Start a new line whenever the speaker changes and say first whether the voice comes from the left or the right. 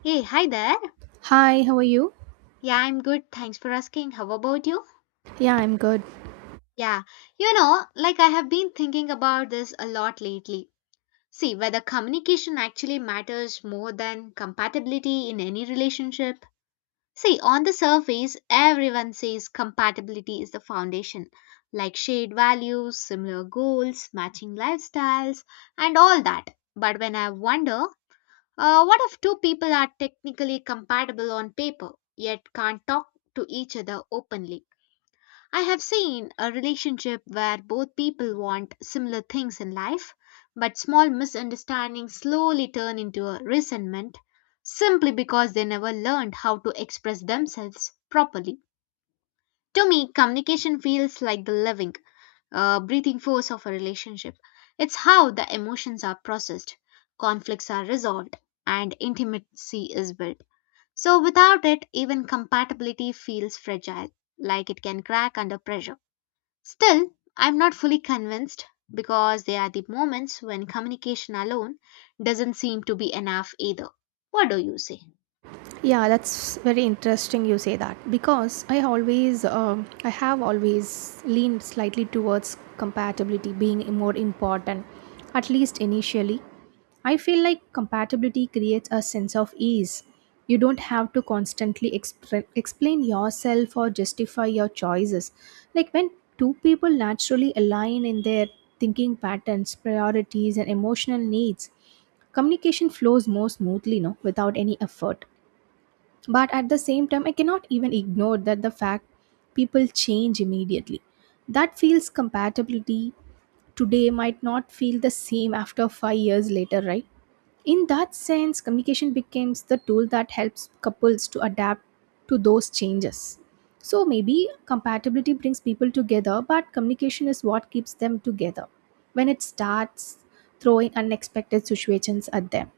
left: Hey, hi there.
right: Hi, how are you?
left: Yeah, I'm good. Thanks for asking. How about you?
right: Yeah, I'm good.
left: Yeah, I have been thinking about this a lot lately. See, whether communication actually matters more than compatibility in any relationship. See, on the surface, everyone says compatibility is the foundation, like shared values, similar goals, matching lifestyles, and all that. But when I wonder what if two people are technically compatible on paper yet can't talk to each other openly? I have seen a relationship where both people want similar things in life, but small misunderstandings slowly turn into a resentment simply because they never learned how to express themselves properly. To me, communication feels like the living breathing force of a relationship. It's how the emotions are processed, conflicts are resolved, and intimacy is built. So, without it, even compatibility feels fragile, like it can crack under pressure. Still, I'm not fully convinced because there are the moments when communication alone doesn't seem to be enough either. What do you say?
right: Yeah, that's very interesting you say that because I always, I have always leaned slightly towards compatibility being more important, at least initially. I feel like compatibility creates a sense of ease. You don't have to constantly explain yourself or justify your choices. Like when two people naturally align in their thinking patterns, priorities, and emotional needs, communication flows more smoothly, no, without any effort. But at the same time, I cannot even ignore that the fact people change immediately, that feels compatibility today might not feel the same after 5 years later, right? In that sense, communication becomes the tool that helps couples to adapt to those changes. So maybe compatibility brings people together, but communication is what keeps them together when it starts throwing unexpected situations at them.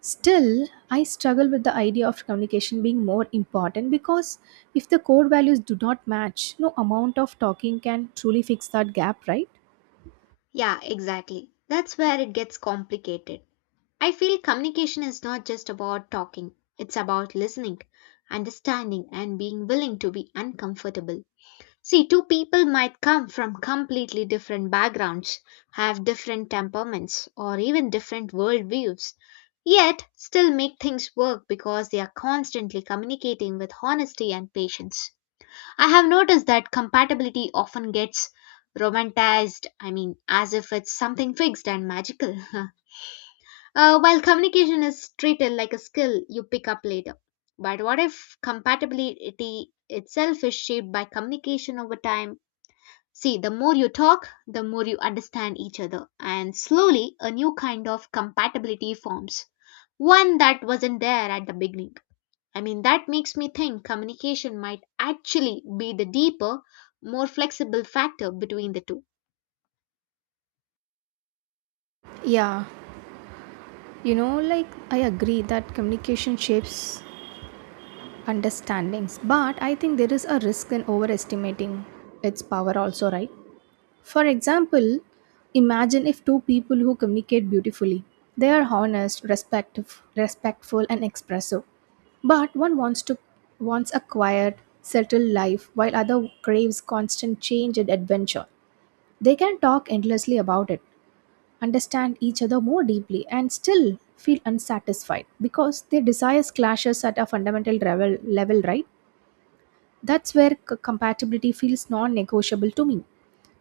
right: Still, I struggle with the idea of communication being more important because if the core values do not match, no amount of talking can truly fix that gap, right?
left: Yeah, exactly. That's where it gets complicated. I feel communication is not just about talking, it's about listening, understanding, and being willing to be uncomfortable. See, two people might come from completely different backgrounds, have different temperaments, or even different worldviews, yet still make things work because they are constantly communicating with honesty and patience. I have noticed that compatibility often gets romanticized, I mean, as if it's something fixed and magical. While communication is treated like a skill you pick up later. But what if compatibility itself is shaped by communication over time? See, the more you talk, the more you understand each other, and slowly a new kind of compatibility forms, one that wasn't there at the beginning. I mean, that makes me think communication might actually be the deeper, more flexible factor between the two.
right: Yeah, like I agree that communication shapes understandings, but I think there is a risk in overestimating its power, also, right? For example, imagine if two people who communicate beautifully. They are honest, respectful and expressive. But one wants a quiet, settled life while other craves constant change and adventure. They can talk endlessly about it, understand each other more deeply and still feel unsatisfied because their desires clashes at a fundamental level, right? That's where compatibility feels non-negotiable to me.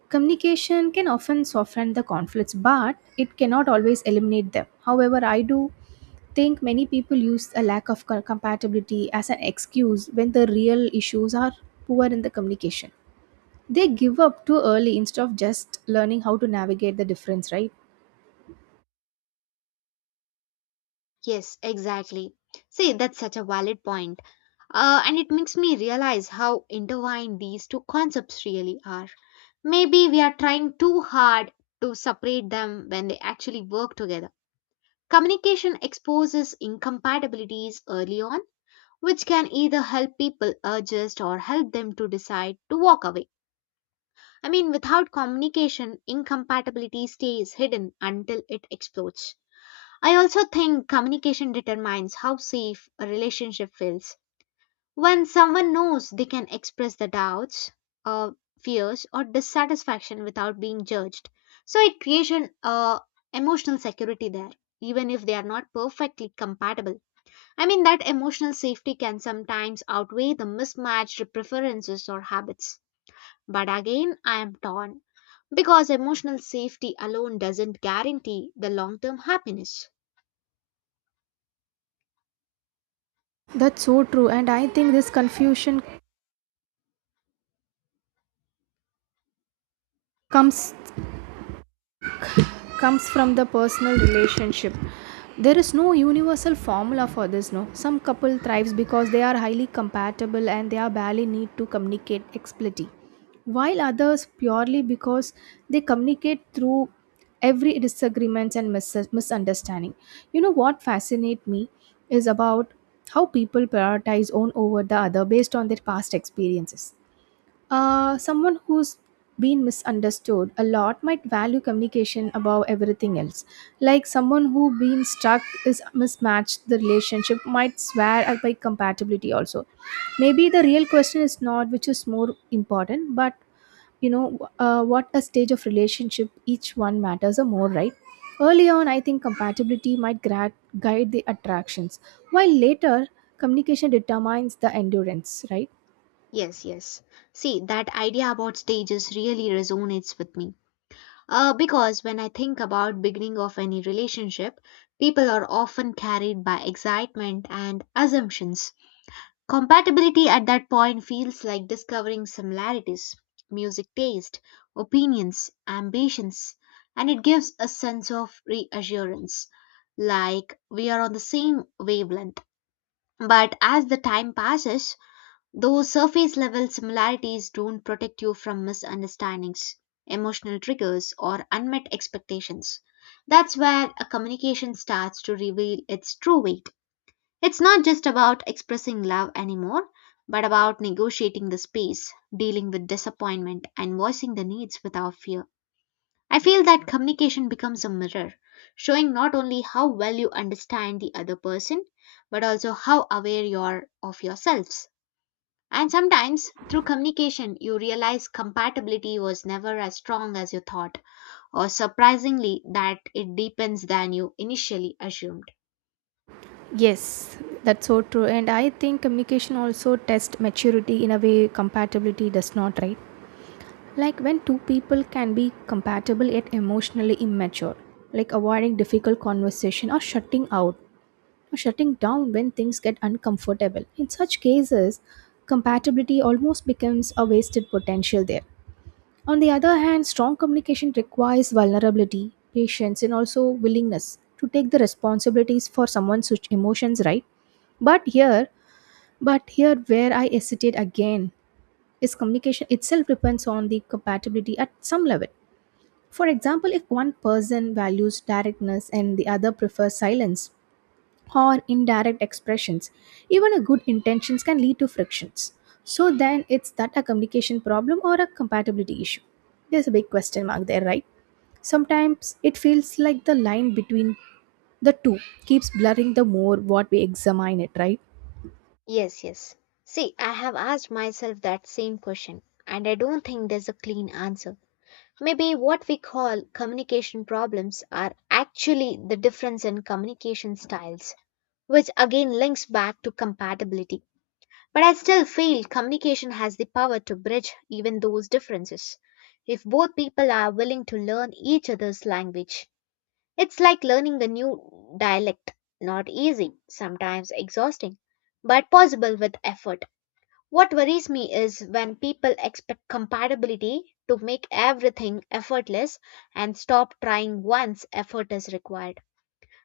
right: Communication can often soften the conflicts, but it cannot always eliminate them. However, I do think many people use a lack of compatibility as an excuse when the real issues are poor in the communication. They give up too early instead of just learning how to navigate the difference, right?
left: Yes, exactly. See, that's such a valid point. And it makes me realize how intertwined these two concepts really are. Maybe we are trying too hard to separate them when they actually work together. Communication exposes incompatibilities early on, which can either help people adjust or help them to decide to walk away. I mean, without communication, incompatibility stays hidden until it explodes. I also think communication determines how safe a relationship feels. When someone knows they can express their doubts, uh, fears, or dissatisfaction without being judged, so it creates an emotional security there, even if they are not perfectly compatible. I mean, that emotional safety can sometimes outweigh the mismatched preferences or habits. But again, I am torn because emotional safety alone doesn't guarantee the long term happiness.
right: That's so true. And I think this confusion comes comes from the personal relationship. There is no universal formula for this, no? Some couple thrives because they are highly compatible and they are barely need to communicate explicitly, while others purely because they communicate through every disagreements and misunderstanding. You know what fascinates me is about how people prioritize one over the other based on their past experiences. Someone who's been misunderstood a lot might value communication above everything else. Like someone who been stuck is mismatched, the relationship might swear at by compatibility also. Maybe the real question is not which is more important, but what a stage of relationship each one matters or more, right? Early on, I think compatibility might guide the attractions, while later communication determines the endurance, right?
left: Yes, yes. See, that idea about stages really resonates with me. Because when I think about beginning of any relationship, people are often carried by excitement and assumptions. Compatibility at that point feels like discovering similarities, music taste, opinions, ambitions, and it gives a sense of reassurance, like we are on the same wavelength. But as the time passes, those surface level similarities don't protect you from misunderstandings, emotional triggers, or unmet expectations. That's where a communication starts to reveal its true weight. It's not just about expressing love anymore, but about negotiating the space, dealing with disappointment, and voicing the needs without fear. I feel that communication becomes a mirror, showing not only how well you understand the other person, but also how aware you are of yourselves. And sometimes, through communication, you realize compatibility was never as strong as you thought, or surprisingly, that it deepens than you initially assumed.
right: Yes, that's so true. And I think communication also tests maturity in a way compatibility does not, right? Like when two people can be compatible yet emotionally immature, like avoiding difficult conversation or shutting out or shutting down when things get uncomfortable. In such cases, compatibility almost becomes a wasted potential there. On the other hand, strong communication requires vulnerability, patience, and also willingness to take the responsibilities for someone's emotions, right? But here, but here, where I hesitate again is communication itself depends on the compatibility at some level. For example, if one person values directness and the other prefers silence or indirect expressions, even a good intentions can lead to frictions. So then it's that a communication problem or a compatibility issue? There's a big question mark there, right? Sometimes it feels like the line between the two keeps blurring the more what we examine it, right?
left: Yes, yes. See, I have asked myself that same question, and I don't think there's a clean answer. Maybe what we call communication problems are actually the difference in communication styles, which again links back to compatibility. But I still feel communication has the power to bridge even those differences. If both people are willing to learn each other's language, it's like learning a new dialect. Not easy, sometimes exhausting, but possible with effort. What worries me is when people expect compatibility to make everything effortless and stop trying once effort is required.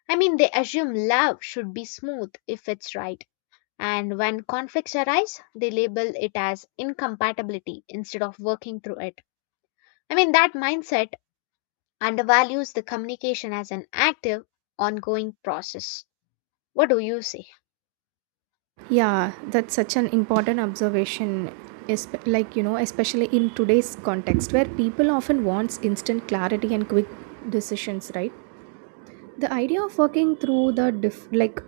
left: I mean, they assume love should be smooth if it's right and when conflicts arise, they label it as incompatibility instead of working through it. I mean, that mindset undervalues the communication as an active, ongoing process. What do you say?
right: Yeah, that's such an important observation. Like, you know, especially in today's context where people often wants instant clarity and quick decisions, right? The idea of working through the diff like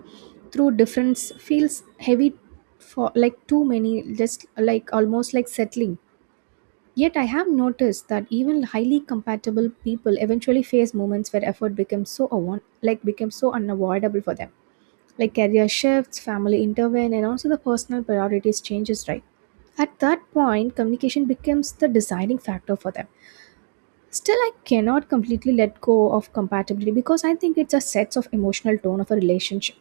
right: through difference feels heavy for like too many, just like almost like settling. Yet I have noticed that even highly compatible people eventually face moments where effort becomes so unavoidable for them, like career shifts, family intervene, and also the personal priorities changes, right? At that point, communication becomes the deciding factor for them. Still, I cannot completely let go of compatibility because I think it just sets of emotional tone of a relationship.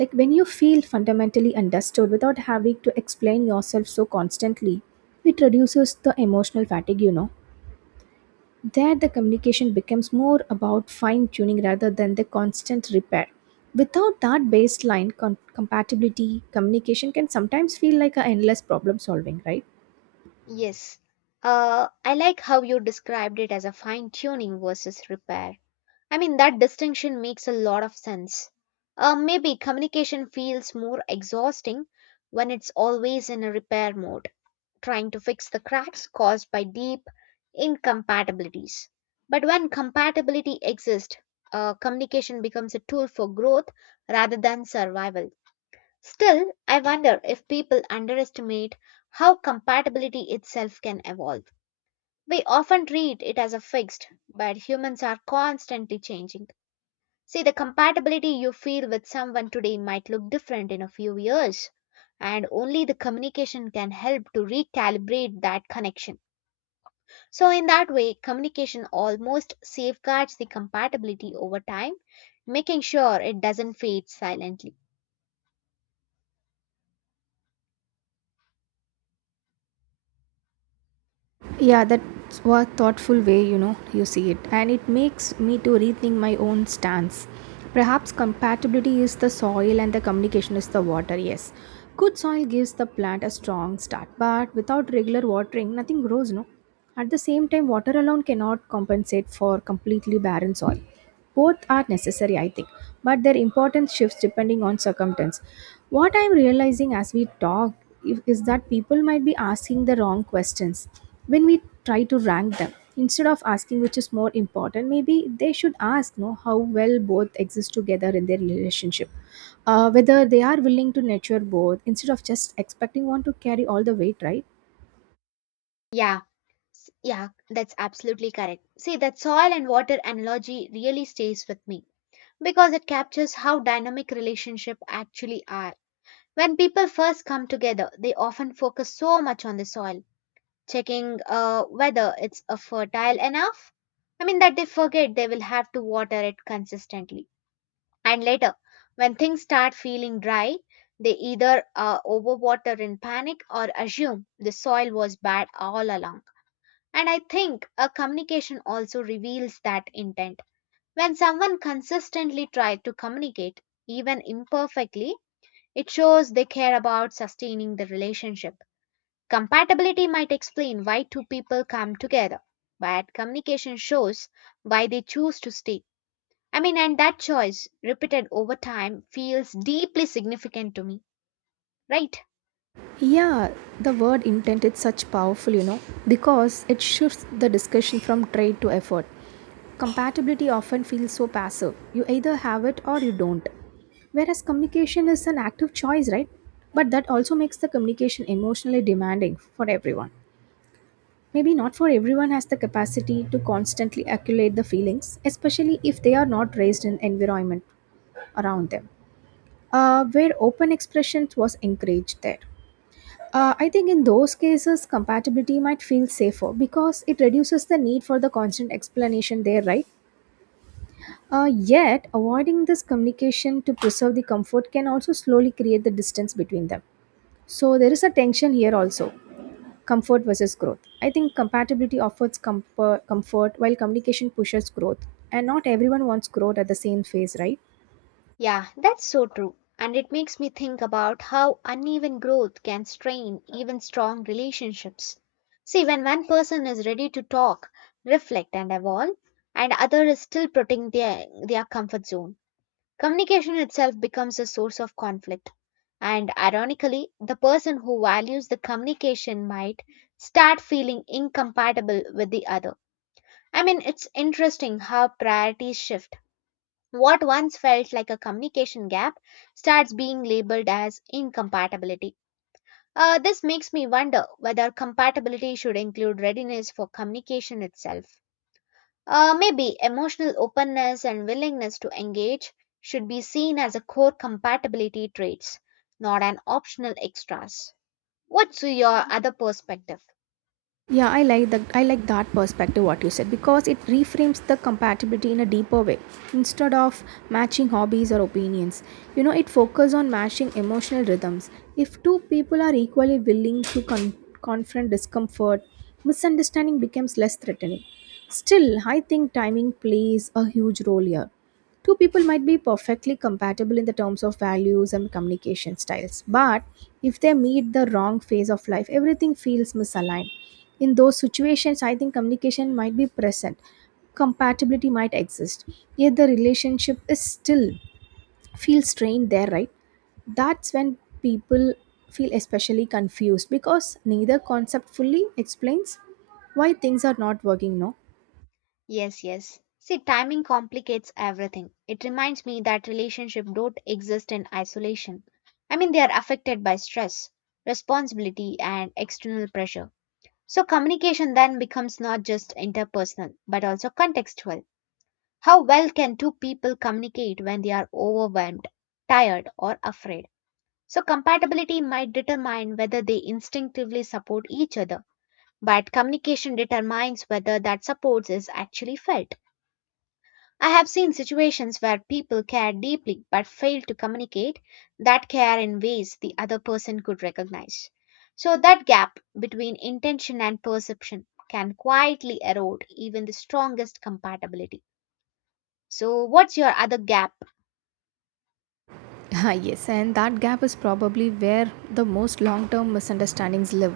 right: Like when you feel fundamentally understood without having to explain yourself so constantly, it reduces the emotional fatigue. There, the communication becomes more about fine tuning rather than the constant repair. Without that baseline compatibility, communication can sometimes feel like a endless problem solving, right?
left: Yes. I like how you described it as a fine tuning versus repair. I mean, that distinction makes a lot of sense. Maybe communication feels more exhausting when it's always in a repair mode, trying to fix the cracks caused by deep incompatibilities. But when compatibility exists, communication becomes a tool for growth rather than survival. Still, I wonder if people underestimate how compatibility itself can evolve. We often treat it as a fixed, but humans are constantly changing. See, the compatibility you feel with someone today might look different in a few years, and only the communication can help to recalibrate that connection. So, in that way, communication almost safeguards the compatibility over time, making sure it doesn't fade silently.
right: Yeah, that's a thoughtful way, you see it. And it makes me to rethink my own stance. Perhaps compatibility is the soil and the communication is the water, yes. Good soil gives the plant a strong start, but without regular watering, nothing grows, no? At the same time, water alone cannot compensate for completely barren soil. Both are necessary, I think, but their importance shifts depending on circumstance. What I'm realizing as we talk is that people might be asking the wrong questions when we try to rank them. Instead of asking which is more important, maybe they should ask no, how well both exist together in their relationship. Whether they are willing to nurture both instead of just expecting one to carry all the weight, right?
left: Yeah, yeah, that's absolutely correct. See, that soil and water analogy really stays with me because it captures how dynamic relationships actually are. When people first come together, they often focus so much on the soil, checking whether it's fertile enough. I mean, that they forget they will have to water it consistently. And later, when things start feeling dry, they either overwater in panic or assume the soil was bad all along. And I think a communication also reveals that intent. When someone consistently tries to communicate, even imperfectly, it shows they care about sustaining the relationship. Compatibility might explain why two people come together, but communication shows why they choose to stay. I mean, and that choice, repeated over time, feels deeply significant to me, right?
right: Yeah, the word intent is such powerful, because it shifts the discussion from trade to effort. Compatibility often feels so passive. You either have it or you don't. Whereas communication is an active choice, right? But that also makes the communication emotionally demanding for everyone. Maybe not for everyone has the capacity to constantly acculate the feelings, especially if they are not raised in environment around them, where open expressions was encouraged there. I think in those cases, compatibility might feel safer because it reduces the need for the constant explanation there, right? Yet, avoiding this communication to preserve the comfort can also slowly create the distance between them. So, there is a tension here also, comfort versus growth. I think compatibility offers comfort, while communication pushes growth, and not everyone wants growth at the same phase, right?
left: Yeah, that's so true. And it makes me think about how uneven growth can strain even strong relationships. See, when one person is ready to talk, reflect, and evolve, and other is still protecting their comfort zone, communication itself becomes a source of conflict. And ironically, the person who values the communication might start feeling incompatible with the other. I mean, it's interesting how priorities shift. What once felt like a communication gap starts being labeled as incompatibility. This makes me wonder whether compatibility should include readiness for communication itself. Maybe emotional openness and willingness to engage should be seen as a core compatibility traits, not an optional extras. What's your other perspective?
right: Yeah, I like that perspective what you said because it reframes the compatibility in a deeper way. Instead of matching hobbies or opinions, it focuses on matching emotional rhythms. If two people are equally willing to confront discomfort, misunderstanding becomes less threatening. Still, I think timing plays a huge role here. Two people might be perfectly compatible in the terms of values and communication styles, but if they meet the wrong phase of life, everything feels misaligned. In those situations, I think communication might be present, compatibility might exist, yet the relationship is still feels strained there, right? That's when people feel especially confused because neither concept fully explains why things are not working, no?
left: Yes, yes. See, timing complicates everything. It reminds me that relationships don't exist in isolation. I mean, they are affected by stress, responsibility, and external pressure. So, communication then becomes not just interpersonal, but also contextual. How well can two people communicate when they are overwhelmed, tired, or afraid? So, compatibility might determine whether they instinctively support each other, but communication determines whether that support is actually felt. I have seen situations where people care deeply but fail to communicate that care in ways the other person could recognize. So, that gap between intention and perception can quietly erode even the strongest compatibility. So, what's your other gap?
right: Ah, yes, and that gap is probably where the most long term misunderstandings live.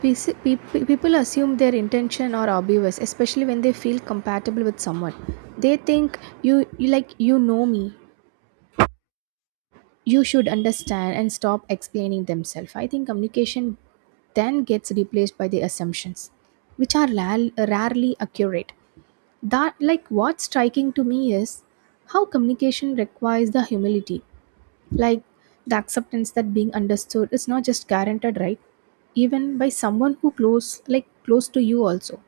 right: People assume their intention are obvious, especially when they feel compatible with someone. They think, you, like, you know me, you should understand, and stop explaining themselves. I think communication then gets replaced by the assumptions, which are rarely accurate. That like What's striking to me is how communication requires the humility. Like the acceptance that being understood is not just guaranteed, right? Even by someone who close to you also.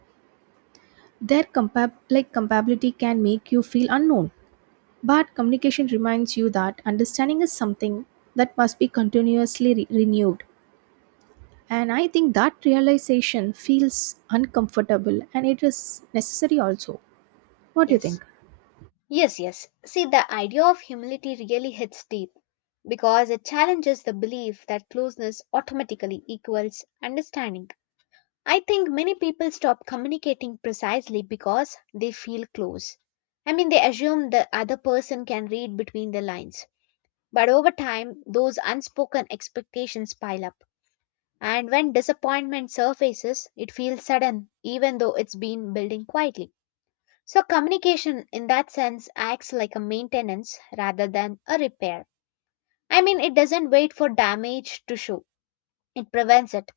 right: Their compab like compatibility can make you feel unknown. But communication reminds you that understanding is something that must be continuously renewed. And I think that realization feels uncomfortable and it is necessary also. What do you
left: Yes.
right: think?
left: Yes, yes. See, the idea of humility really hits deep because it challenges the belief that closeness automatically equals understanding. I think many people stop communicating precisely because they feel close. I mean, they assume the other person can read between the lines. But over time, those unspoken expectations pile up. And when disappointment surfaces, it feels sudden, even though it's been building quietly. So, communication in that sense acts like a maintenance rather than a repair. I mean, it doesn't wait for damage to show, it prevents it.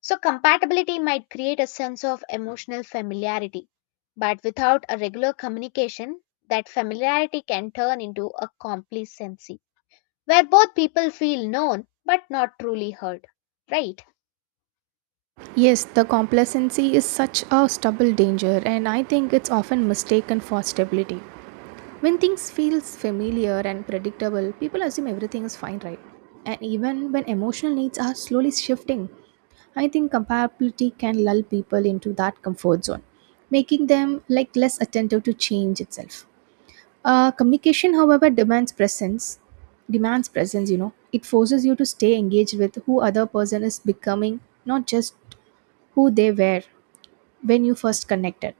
left: So, compatibility might create a sense of emotional familiarity, but without a regular communication, that familiarity can turn into a complacency, where both people feel known but not truly heard. Right?
right: Yes, the complacency is such a stubborn danger, and I think it's often mistaken for stability. When things feels familiar and predictable, people assume everything is fine, right? And even when emotional needs are slowly shifting, I think compatibility can lull people into that comfort zone, making them like less attentive to change itself. Communication, however, demands presence. Demands presence. It forces you to stay engaged with who other person is becoming, not just who they were when you first connected.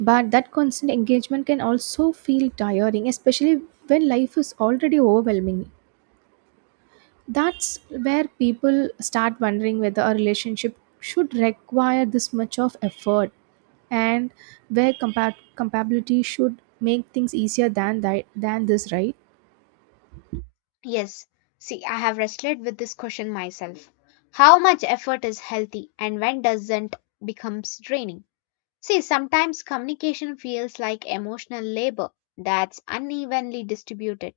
right: But that constant engagement can also feel tiring, especially when life is already overwhelming. That's where people start wondering whether a relationship should require this much of effort and where compatibility should make things easier than that than this, right?
left: Yes. See, I have wrestled with this question myself. How much effort is healthy and when doesn't becomes draining? See, sometimes communication feels like emotional labor that's unevenly distributed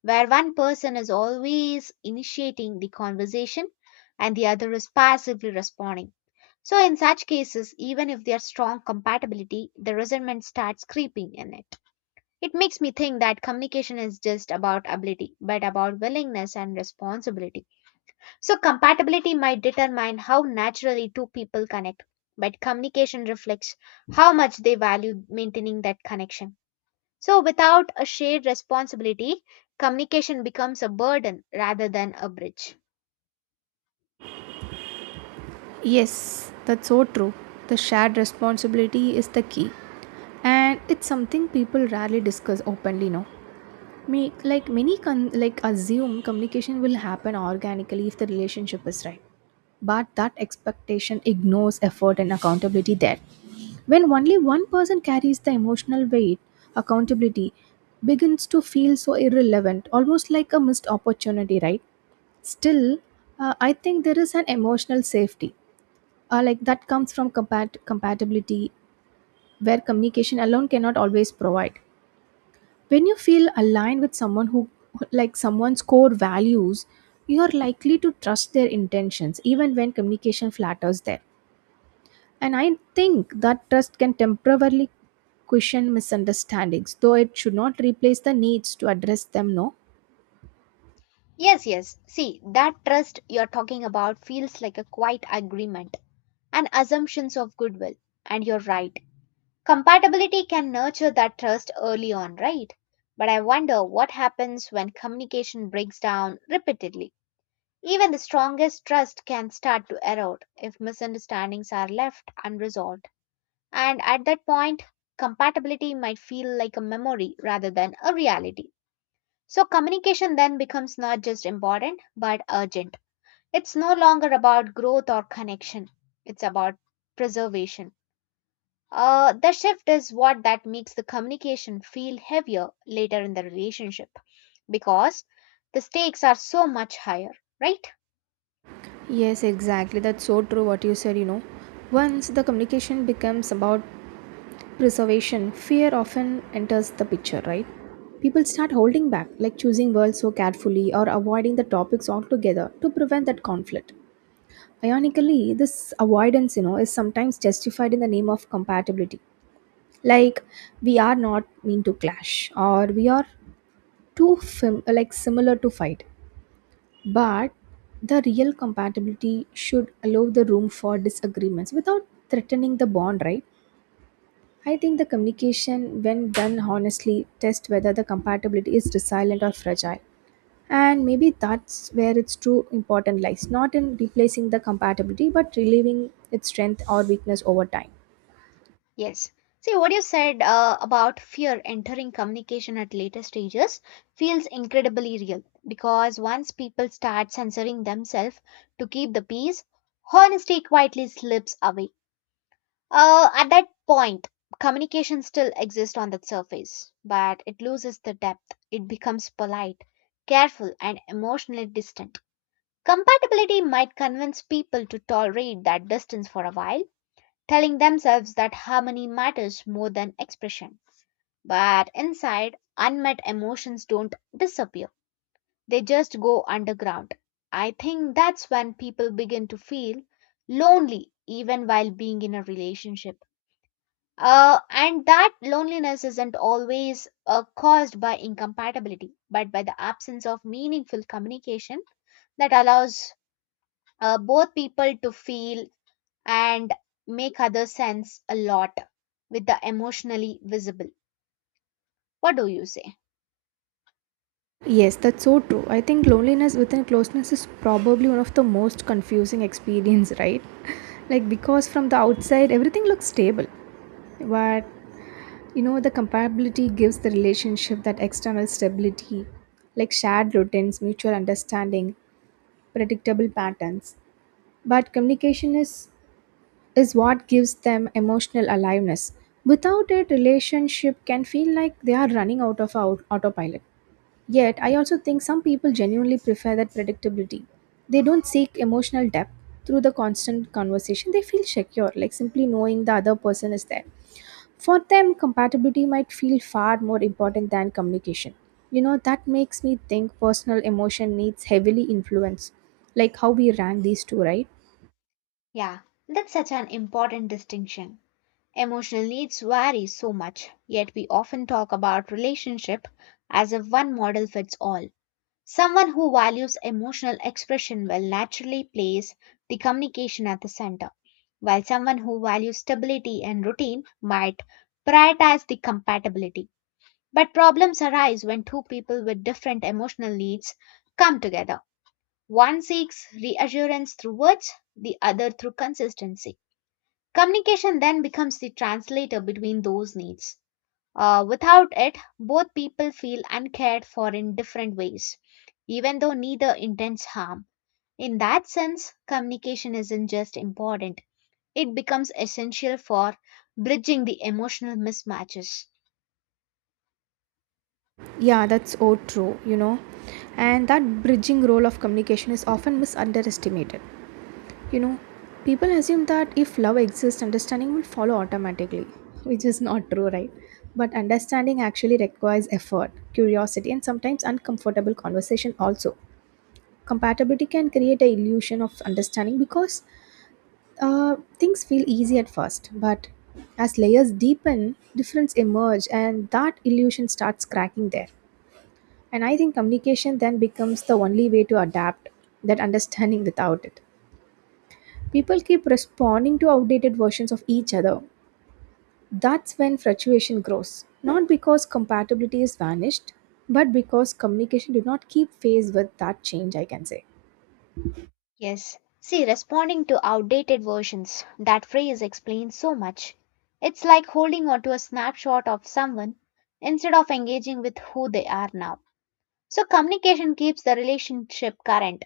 left: where one person is always initiating the conversation and the other is passively responding. So, in such cases, even if there's strong compatibility, the resentment starts creeping in it. It makes me think that communication is just about ability, but about willingness and responsibility. So, compatibility might determine how naturally two people connect, but communication reflects how much they value maintaining that connection. So, without a shared responsibility, communication becomes a burden rather than a bridge.
right: Yes, that's so true. The shared responsibility is the key. And it's something people rarely discuss openly now. Make like many assume communication will happen organically if the relationship is right. But that expectation ignores effort and accountability there. When only one person carries the emotional weight, accountability begins to feel so irrelevant, almost like a missed opportunity, right? Still, I think there is an emotional safety, like that comes from compatibility, where communication alone cannot always provide when you feel aligned with someone who like someone's core values, you are likely to trust their intentions even when communication flatters them. And I think that trust can temporarily cushion misunderstandings, though it should not replace the needs to address them no.
left: Yes, yes. See, that trust you're talking about feels like a quiet agreement and assumptions of goodwill. And you're right. Compatibility can nurture that trust early on, right? But I wonder what happens when communication breaks down repeatedly. Even the strongest trust can start to erode if misunderstandings are left unresolved. And at that point, compatibility might feel like a memory rather than a reality. So, communication then becomes not just important but urgent. It's no longer about growth or connection, it's about preservation. The shift is what that makes the communication feel heavier later in the relationship because the stakes are so much higher, right?
right: Yes, exactly. That's so true what you said, Once the communication becomes about reservation, fear often enters the picture, right? People start holding back, like choosing words so carefully or avoiding the topics altogether to prevent that conflict. Ironically, this avoidance, is sometimes justified in the name of compatibility. Like we are not mean to clash, or we are too fam- like similar to fight. But the real compatibility should allow the room for disagreements without threatening the bond, right? I think the communication, when done honestly, test whether the compatibility is resilient or fragile. And maybe that's where its true important lies, not in replacing the compatibility, but relieving its strength or weakness over time.
left: Yes. See, what you said about fear entering communication at later stages feels incredibly real because once people start censoring themselves to keep the peace, honesty quietly slips away. At that point, communication still exists on the surface, but it loses the depth. It becomes polite, careful, and emotionally distant. Compatibility might convince people to tolerate that distance for a while, telling themselves that harmony matters more than expression. But inside, unmet emotions don't disappear, they just go underground. I think that's when people begin to feel lonely even while being in a relationship. And that loneliness isn't always caused by incompatibility, but by the absence of meaningful communication that allows both people to feel and make other sense a lot with the emotionally visible. What do you say?
right: Yes, that's so true. I think loneliness within closeness is probably one of the most confusing experience, right? Like because from the outside everything looks stable, but you know the compatibility gives the relationship that external stability, like shared routines, mutual understanding, predictable patterns. But communication is what gives them emotional aliveness. Without it, relationship can feel like they are running autopilot. Yet, I also think some people genuinely prefer that predictability. They don't seek emotional depth through the constant conversation. They feel secure, like simply knowing the other person is there. For them, compatibility might feel far more important than communication. You know, that makes me think personal emotion needs heavily influence, like how we rank these two, right?
left: Yeah, that's such an important distinction. Emotional needs vary so much, yet we often talk about relationship as if one model fits all. Someone who values emotional expression will naturally place the communication at the center, while someone who values stability and routine might prioritize the compatibility. But problems arise when two people with different emotional needs come together. One seeks reassurance through words, the other through consistency. Communication then becomes the translator between those needs. Without it, both people feel uncared for in different ways, even though neither intends harm. In that sense, communication isn't just important, it becomes essential for bridging the emotional mismatches.
right: Yeah, that's so true, you know. And that bridging role of communication is often misunderestimated. You know, people assume that if love exists, understanding will follow automatically, which is not true, right? But understanding actually requires effort, curiosity, and sometimes uncomfortable conversation also. Compatibility can create a illusion of understanding because things feel easy at first, but as layers deepen, difference emerge and that illusion starts cracking there. And I think communication then becomes the only way to adapt that understanding. Without it, people keep responding to outdated versions of each other. That's when fluctuation grows, not because compatibility is vanished, but because communication did not keep pace with that change, I can say.
left: Yes. See, responding to outdated versions, that phrase explains so much. It's like holding on to a snapshot of someone instead of engaging with who they are now. So, communication keeps the relationship current.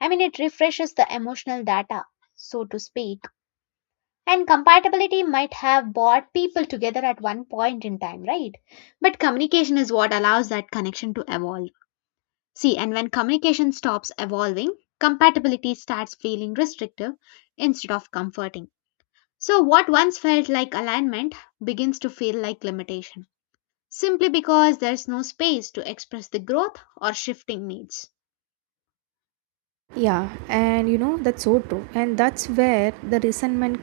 left: I mean, it refreshes the emotional data, so to speak. And compatibility might have brought people together at one point in time, right? But communication is what allows that connection to evolve. See, and when communication stops evolving, compatibility starts feeling restrictive instead of comforting. So, what once felt like alignment begins to feel like limitation, simply because there's no space to express the growth or shifting needs.
right: Yeah, and you know, that's so true. And that's where the resentment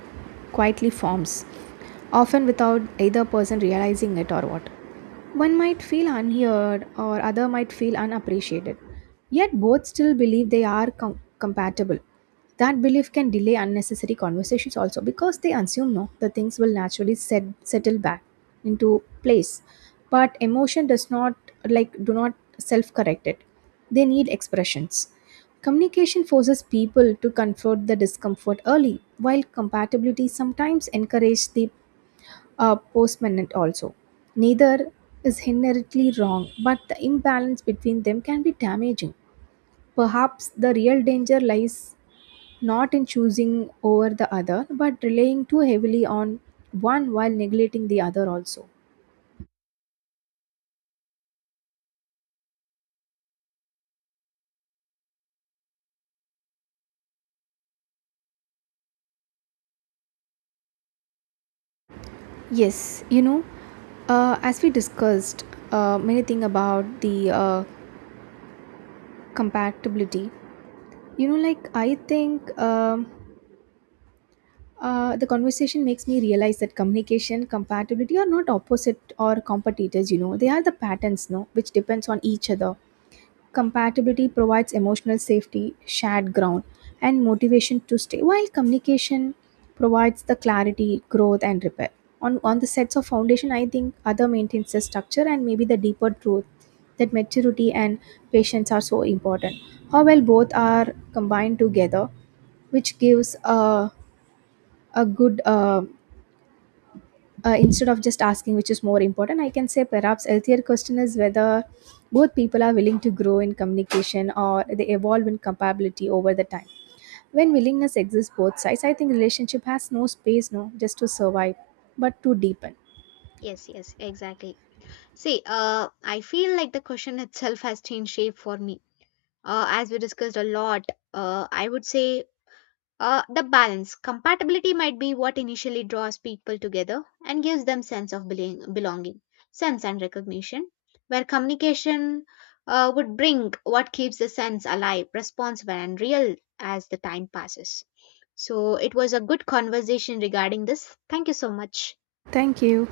right: quietly forms, often without either person realizing it or what. One might feel unheard, or other might feel unappreciated. Yet both still believe they are compatible. That belief can delay unnecessary conversations also, because they assume no, the things will naturally settle back into place. But emotion does not like do not self correct it. They need expressions. Communication forces people to confront the discomfort early, while compatibility sometimes encourages the postponement also. Neither is inherently wrong, but the imbalance between them can be damaging. Perhaps the real danger lies not in choosing over the other, but relying too heavily on one while neglecting the other also. Yes, you know, as we discussed many things about the compatibility, you know, like I think the conversation makes me realize that communication, compatibility are not opposite or competitors. You know, they are the patterns, no, which depends on each other. Compatibility provides emotional safety, shared ground, and motivation to stay, while communication provides the clarity, growth, and repair. On the sets of foundation, I think other maintains the structure, and maybe the deeper truth that maturity and patience are so important. How well both are combined together, which gives a good instead of just asking which is more important, I can say perhaps healthier question is whether both people are willing to grow in communication or they evolve in compatibility over the time. When willingness exists both sides, I think relationship has no space no just to survive, but to deepen.
left: Yes, yes, exactly. See, I feel like the question itself has changed shape for me. As we discussed a lot, I would say the balance compatibility might be what initially draws people together and gives them sense of belonging sense and recognition, where communication would bring what keeps the sense alive, responsive and real as the time passes. So it was a good conversation regarding this. Thank you so much.
right: Thank you.